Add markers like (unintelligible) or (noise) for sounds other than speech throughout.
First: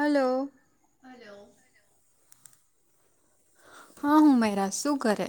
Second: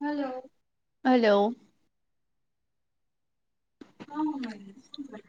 Hello (unintelligible) હા હુંમેરા શું કરે?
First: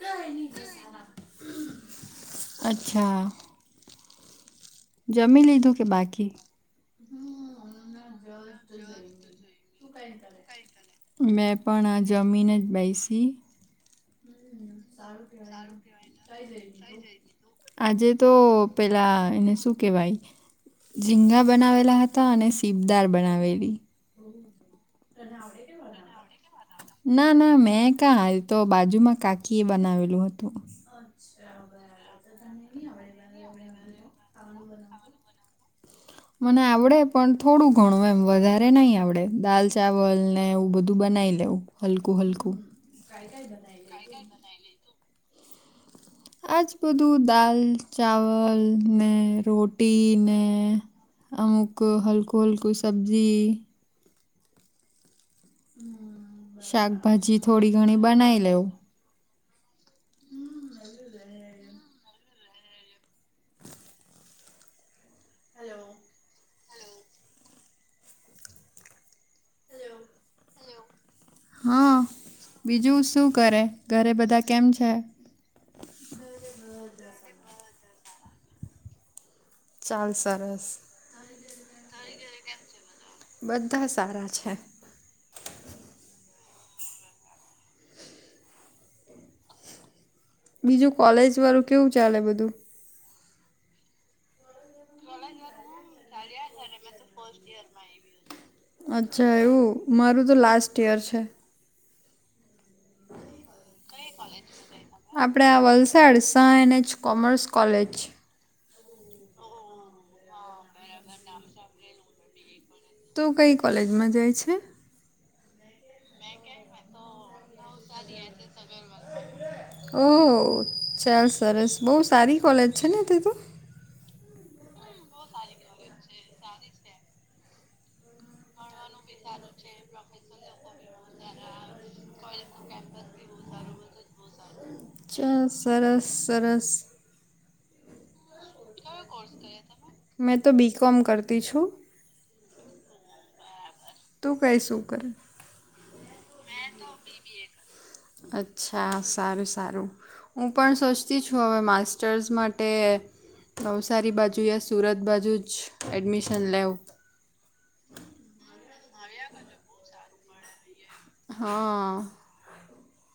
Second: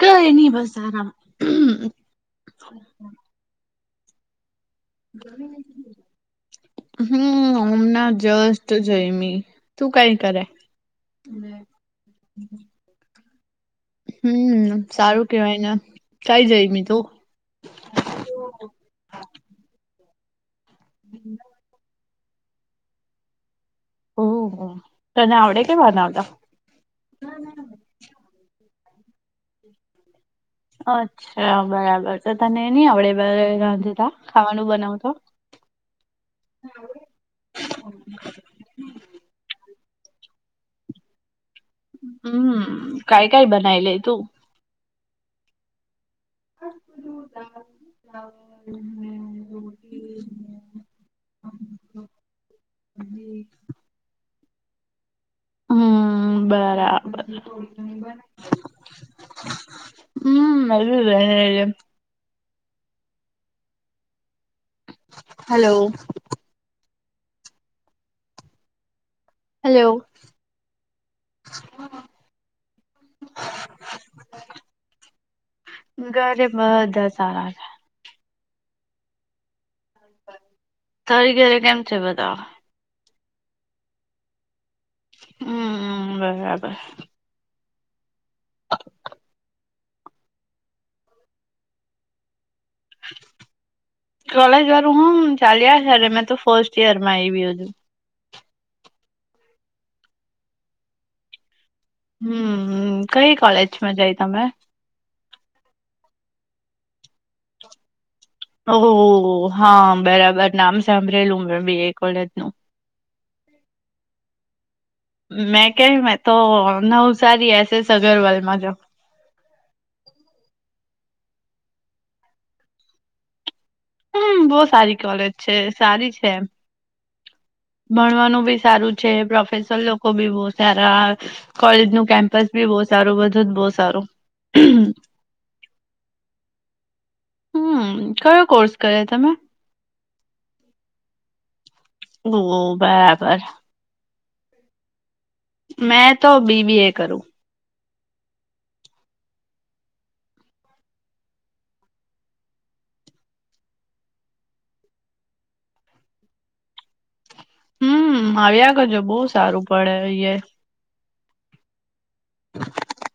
કઈ નહી બસ આરામ હમ અચ્છા! જમી લીધું કે બાકી. હમ્મ હમના જસ્ટ જયમી તું કાઈ કરે. મેં પણ આ જમીને જ બેસી. હમ્મ સારું કેવાય ને કાય જયમી તુ? આજે તો પેલા એને શું કેહેવાય ઝીંગા બનાવેલા હત તા અને સીપદાર બનાવેલી. ઓ હો તને આવડે કે બનાવતા. ના ના મેં કા એતો બાજુમાં કાકી એ બનાવેલું હતું. અચ્છા બરાબર તો તને ની આવડે (unintelligible) રાંધતા ખાવાનું બનાવતા. મને આવડે પણ થોડું ઘણું એમ વધારે નહી આવડે દાલ ચાવલ ને એવું બધું બનાઈ લેવું. હલકું હલકું. હમ કઈ કઈ (unintelligible) બનાવી લે તું આજ બધું દાલ- ચાવલ ને રોટી ને અમુક હલકું, હલકુ સબ્જી. હમ્મ બરાબર. શાકભાજી થોડી ઘણી બનાવી લેવું (unintelligible) હમ્મ. (unintelligible) હલો. હેલો. હા બીજું શું કરે ઘરે બધા કેમ છે? ઘરે બધા સારા છે. ચાલ સરસ. તારી ઘેરે કેમ છે બધા? બધા સારા છે. હમ્મ બરાબર. (unintelligible) બીજું કોલેજ વાળું કેવું ચાલે બધું? કોલેજ વાળું હ ચાલ્યા કરે મેં તો ફર્સ્ટ યર માં આયવી અજુ. અચ્છા, એવું મારું તો લાસ્ટ યર છે. હમ્મ હમ્મ.. કઈ કોલેજમાં જાય તમે? આપણા આ Valsad Shah N. H. Commerce college. ઓહો હો હો હા બરાબર નામ સાંભળેલું મેબી એ કોલેજ નું. તુ કઈ કોલેજમાં જાય છે? મેં કય મે તો નવસારી એસ એસ અગરવાલમાં જાઉ (unintelligible) ઓહ ચાલ સરસ બહુ સારી કોલેજ છે ને તે તો. હમ્મ.. બો સારી કોલેજ છે સારી છે એમ. ભણવાનું બી સારું છે પ્રોફેસર લોકો બી બો સારા કોલેજ નું કેમ્પસ બી બો સારું બધું જ બો સારું. હમ ચા સરસ સરસ. હમ્મ કયો કોર્સ કયો કર્યો કોર્સ તમે કર્યો તમે મેં તો બી કોમ કરતી છું. ઓ (unintelligible) બરાબર. તું કંઈ શું કરે? મેં તો બીબીએ કરું. અચ્છા સારું સારું. હું સોચતી છું હવે માટે નવસારી બાજુ યા સુરત બાજુ જ એડમિશન લેવ હમ આવ્યા કરજો બહુ સારું પડે અ હા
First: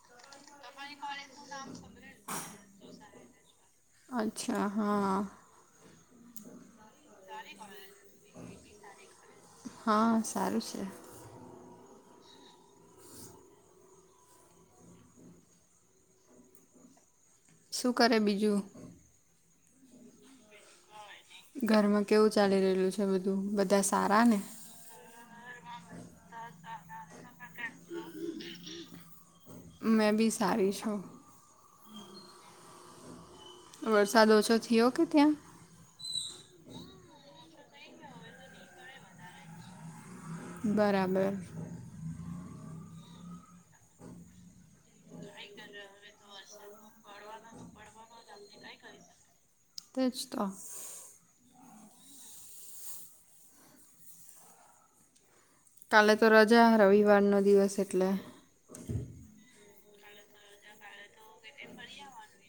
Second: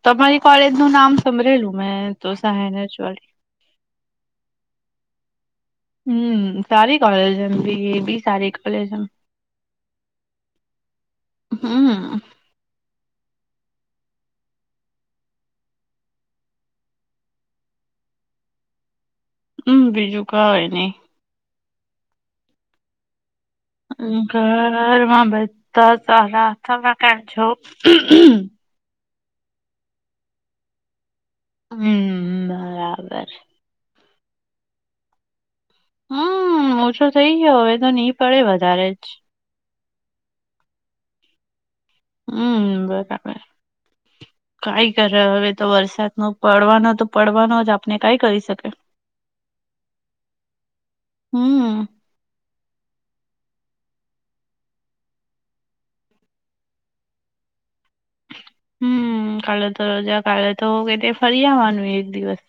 તમારી કોલેજ નું નામ સંભળેલું મેં તો સહેળ રજવાડી અચ્છા હા હમ સારી કોલેજ એમ બી બી સારી કોલેજ એમ હા સારું છે હમ્મ શું કરે બીજું હમ બીજું કાય નઈ ઘરમાં કેવું ચાલી રહેલું છે બધું સારા ને ઘરમાં બધા સારા (unintelligible) છો મેં બી સારી છું હમ બરાબર વરસાદ ઓછો થયો કે ત્યાં હમ ઓછો થઇ ગયો હવે તો નહી પડે વધારે જ બરાબર હમ બરાબર કઈ કર હવે તો વરસાદ નો પડવાનો તો પડવાનો જ આપને કઈ કરી શકે તે જ તો હમ્મ કાલે તો રજા રવિવાર નો દિવસ એટલે હમ કાલે તો રજા કાલે તો કે ફરી આવવાનું એક દિવસ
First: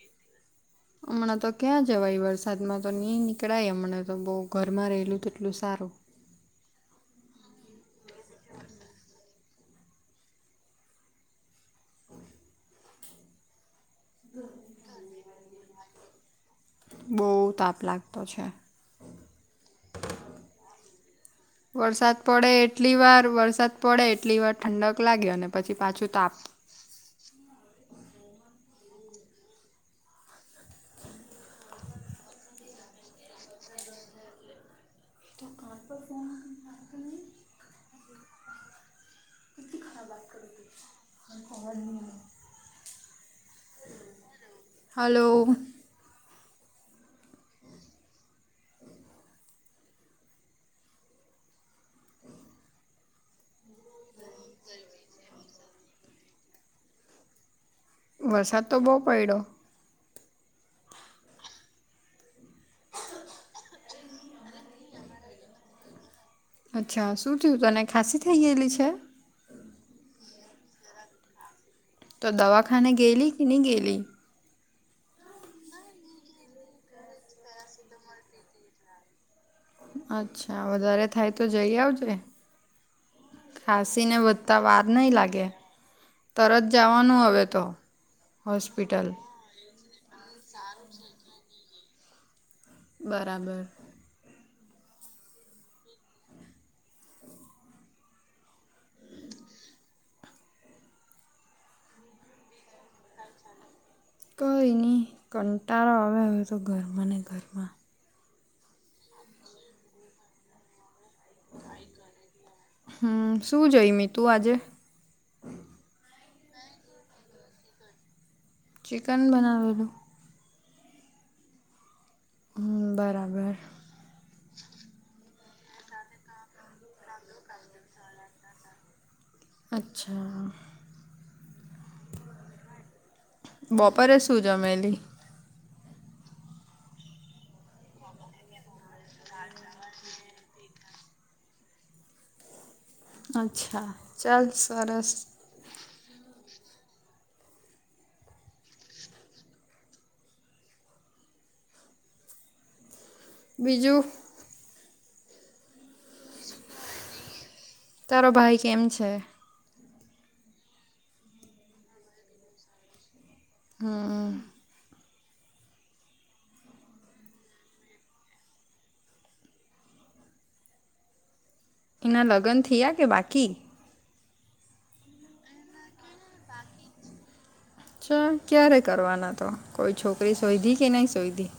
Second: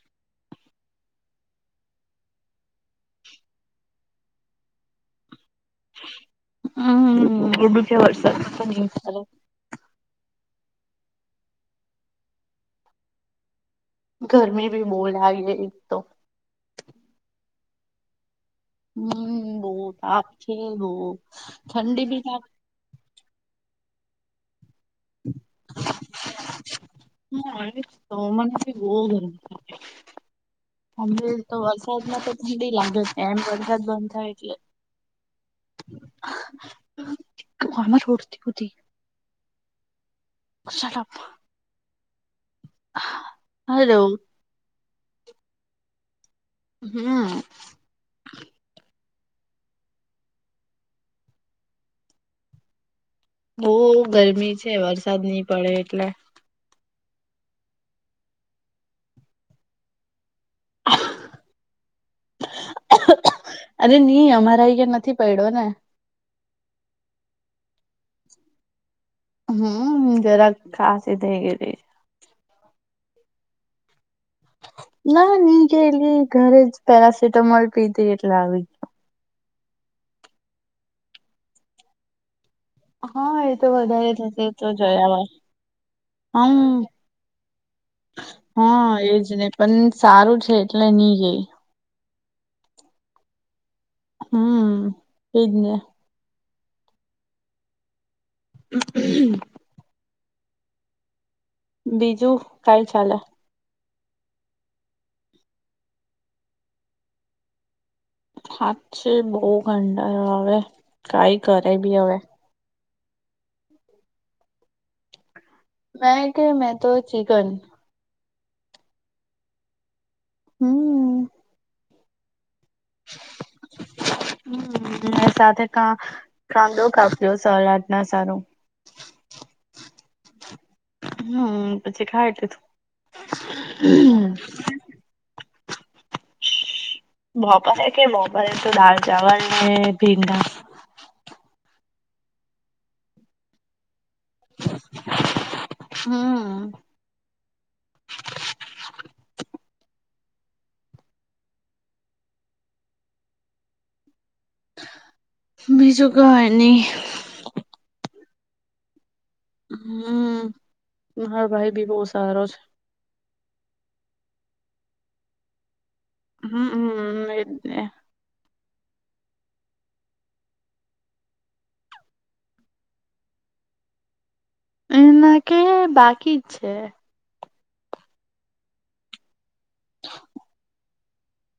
હમણાં તો ક્યાં જવાય વરસાદમાં તો ની નીકળાય હમણાં તો બહ ઘરમાં રહેલું તેટલું સારું હમ્મ એ ભી છે વરસાદ (unintelligible) ઘરમી ભી બો લગે એક તો બો તાપ લાગતો છે હમ બો આખીનો ઠંડી વરસાદ બીના પડે એટલી વાર વરસાદ પડે એટલી વાર ઠંડક લાગે અને પછી પાછું તાપ હા તો મનેથી બહ ગરથ ઠંજ તો વરસાદમાં તો ઠંડી લાગે છે એમ વરસાદ બંધ થાય એટલે દુકાન પર કેમ (unintelligible) અમાર હોડતીધ હુધી તીખા બાત કરું અસા લગા ખબર (unintelligible) હલો. હલો. હા. (inaudible) બહુ ગરમી છે, વરસાદ નહીં પડે એટલે. વરસાદ તો બહુ પઈડો. (unintelligible) અરે ની, અમારે અહીંયા નથી પડ્યો ને. અચ્છા. શું થયું તને? ખાંસી થઈ ગયેલી છે? હમ્મ. જરાક ખાંસી થઇ ગયેલી છ. તો દવાખાને ગયેલી કે નહીં ગયેલી? ના ની ગયેલી. ઘરે જ પેરાસિટામોલ પીધી એટલે આવી. અચ્છા. વધારે થાય તો જઈ આવજે. હા એ તો વધારે ખાંસીને થશે વધતા તો વાર જઈ નહીં આવાય લાગે. તરત હમ જવાનું હવે તો હોસ્પિટલ. પન સારું છે એટલે ની ગઈ. બરાબર. હમ્મ. ઈજ ને. (inaudible) બીજું કાંઈ ચાલે? કંઈ ની. કંટાળો આવે હવે તો ઘરમાં ને ઘરમાં. સાચે બઉ કંટાળો આવે. કાંઈ કરે બી હવે. હમ્મ. શું જઈમી તું આજે? મેઈ કે મેં તો ચિકન. ચિકન બનાવેલું. હમ્મ. હમ્મ બરાબર. હમ્મ. ને સાથે કા કાંદો કાપ્યો, સલાટ ના સારું. અચ્છા. હમ્મ, પછી ખાય બપોરે લીધું. શું જમેલી બપોરે કહે, બપોરે તો દાળ ચાવલ ને ભીંડા. અચ્છા. ચાલ સરસ. હમ્મ. બીજું? બીજું કંઈ નહીં. તારો ભાઈ કેમ છે? હમ્મ. મારો ભાઈ બી બહુ સારો છે. હમ્મ. હમ્મ-હમ્મ. એજ ને. એના લગન થયા કે બાકી? એના કે બાકી જ છે. (unintelligible) ક્યારે કરવાના તો? કોઈ છોકરી શોઈધી કે નહીં શોઈધી?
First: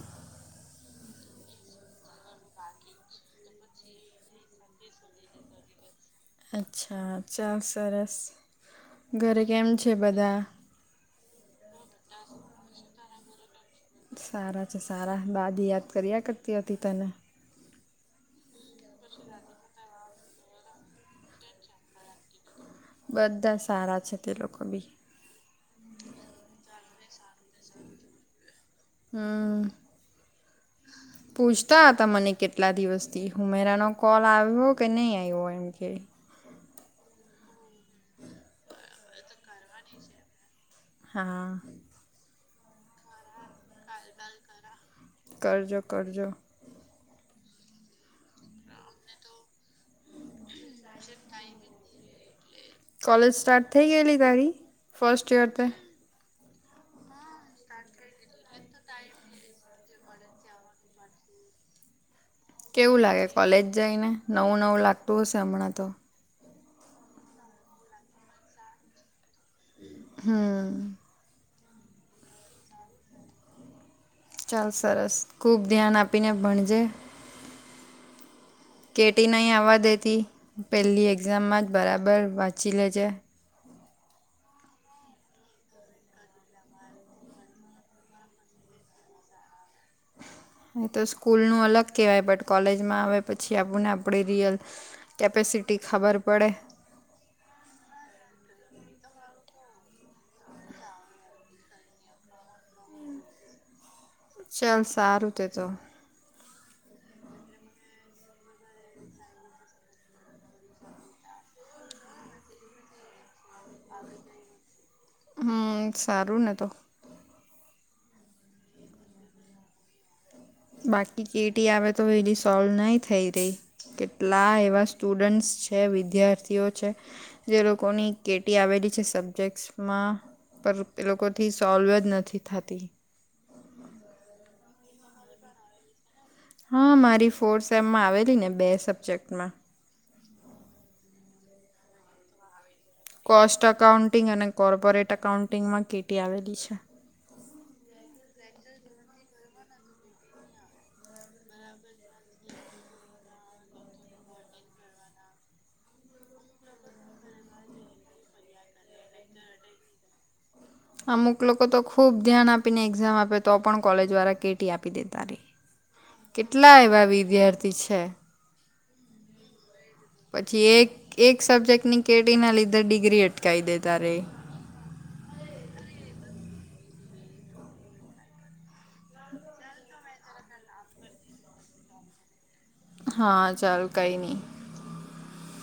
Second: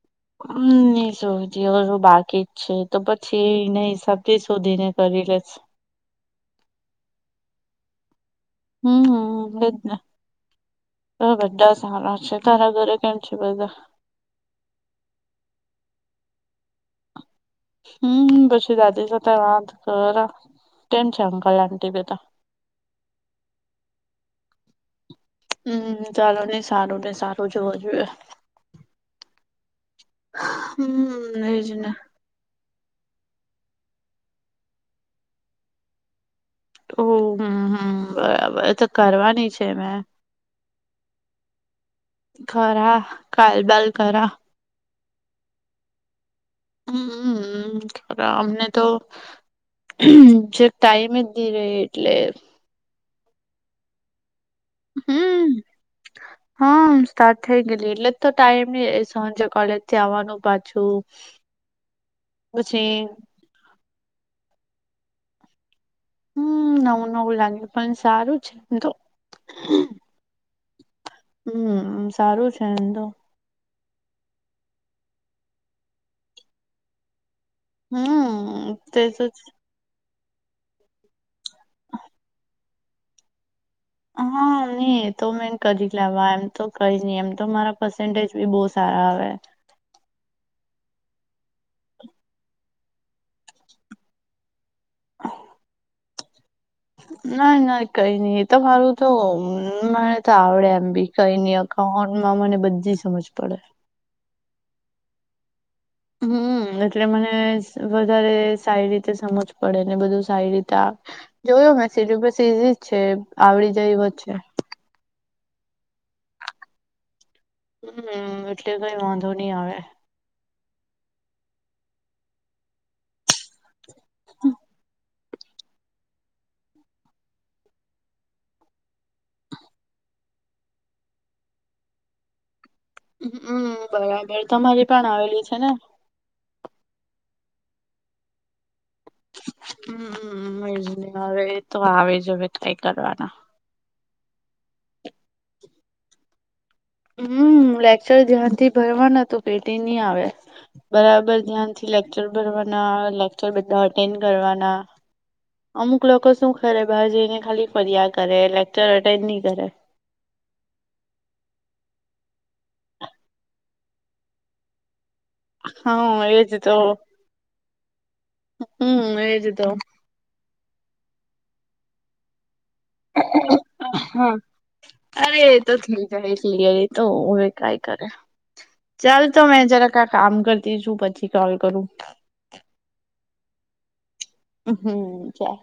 અમ્મ નહીં શોઈધી. હવે હજુ બાકી જ છે, તો પછી એ એના હિસાબ થી જ શોધીને કરી લેશ. અચ્છા. ચાલ સરસ. ઘરે કેમ છે બધા? હા બધા સારા છે તારા ઘરે કેમ છે બધા? સારા છે સારા દાદી યાદ કર્યા કરતી હતી તને. હમ પછી દાદી સાથે વાત કરવા કેમ છે અંકલ આટી બધા? બધા સારા છે તે લોકો બી. હમ ચાલો ને સારું ને સારું જ હોવુ જોઈએ. હમ હમ એજ પૂછતા ને હતા મને કે કેટલા દિવસથી હું મીરાનો કોલ આવ્યો કે નહી આવ્યો એમ કે. ઓ હમ હમ બરાબર તો કરવાની છે મેં. હા. કરા કાલબાલ કરા. કરજો કરજો. હમ હમ હમ અમને તો જે ટાઈમ નહીં રહે એટલે. કોલેજ સ્ટાર્ટ થઇ ગયેલી તારી ફર્સ્ટ યર હમ તે. હા સ્ટાર્ટ થઈ ગયેલી એટલે તો ટાઈમ નઈ મળે સાંજે કોલેજથી આવવાનું પાછું. કેવું પછી લાગે કોલેજ જઈને નવું નવું લાગતું હશે હમણાં તો? હમ નવું નવું લાગ્યું પણ સારું છે એમ તો. હમ્મ હમ સારું છે એમ તો. ચાલ સરસ ખુબ ધ્યાન આપીને ભણજે. હમ્મ કેટી નહીં આવવા દેતી પહેલી એક્ઝામમાં જ બરાબર વાંચી લેજે. હા નહી એ તો મે કરી જ લેવા એમ તો કઈ નહી એમ તો મારા પસેન્ટેજ બી બહું સારા આવે. એહી તો સ્કૂલ નુ અલગ કહેવાય કોલેજમાં આવે પછી આપુંને આપણે રિયલ કેપેસિટી ખબર પડે. ના ના કઈ નઈ તો મારું તો મને તો આવડે એમ બી. કઈ નહિ અઉન્ટમાં મને બધી સમજ પડે. ચાલ સારું તે તો. હમ્મ એટલે મને વધારે સારી રીતે સમજ પડે ને બધું સારી રીતે જોયો મેં બધું ઇઝી જ છે આવડી જાય એવ છેે. હમ સારું ને તો. હમ્મ એટલે કઈ વાંધો નહી આવે. બાકી કેટી આવે તો એ સોલ્વ નહી થઈ રહી, કેટલા એવા સ્ટુડન્ટ્સ છે વિદ્યાર્થીઓ છે. જે લોકોની કેટી આવેલી છે સબ્જેક્ટમાં. પર એ લોકોથી સોલ્વ જ નથી થતી. હમ બરાબર તમારી પણ આવેલી છે ને? હા મારી ફોર્થ સેમમાં આવેલી ને બે સબ્જેક્ટ હમમ એજ નહી હવે તો આવે જવે કઈ કરવાના. ફર્સ્ટ અકાઉન્ટિંગ અને કોર્પોરેટ અકાઉન્ટિંગમાં કે ટી આવેલી છે હમ લેક્ચર ધ્યાન થી ભરવાનું હતું તો કે ટી નહીં આવે. બરાબર ધ્યાન થી લેક્ચર ભરવાના લેક્ચર બધા અટેન્ડ કરવાના. અમુક લોકો શું કરે ખાલી બાાર જેને ખાલી ફરિયા કરે લેકચર અટેન્ડ નહી કરે. અમુક લોકો તો ખુબ ધ્યાન આપીને એક્ઝામ આપે તો પણ કોલેજ વાળા કેટી આપી દેતા રે હા એજ તો કેટલા એવા વિદ્યાર્થી છે. હમ એજ તો પછી એક એક સબ્જેક્ટ ની કેટીના લીધે ડિગ્રી અટકાવી દેતા રેય હા અરે એ તો ઈ જાય ક્લિયર એ તો હોવે કાઈ કરે ચાલ તો મેં જરાક આ કામ કરતી છું પછી કોલ કરું હા ચાલ કઈ નહી. હ હમ ચાલ.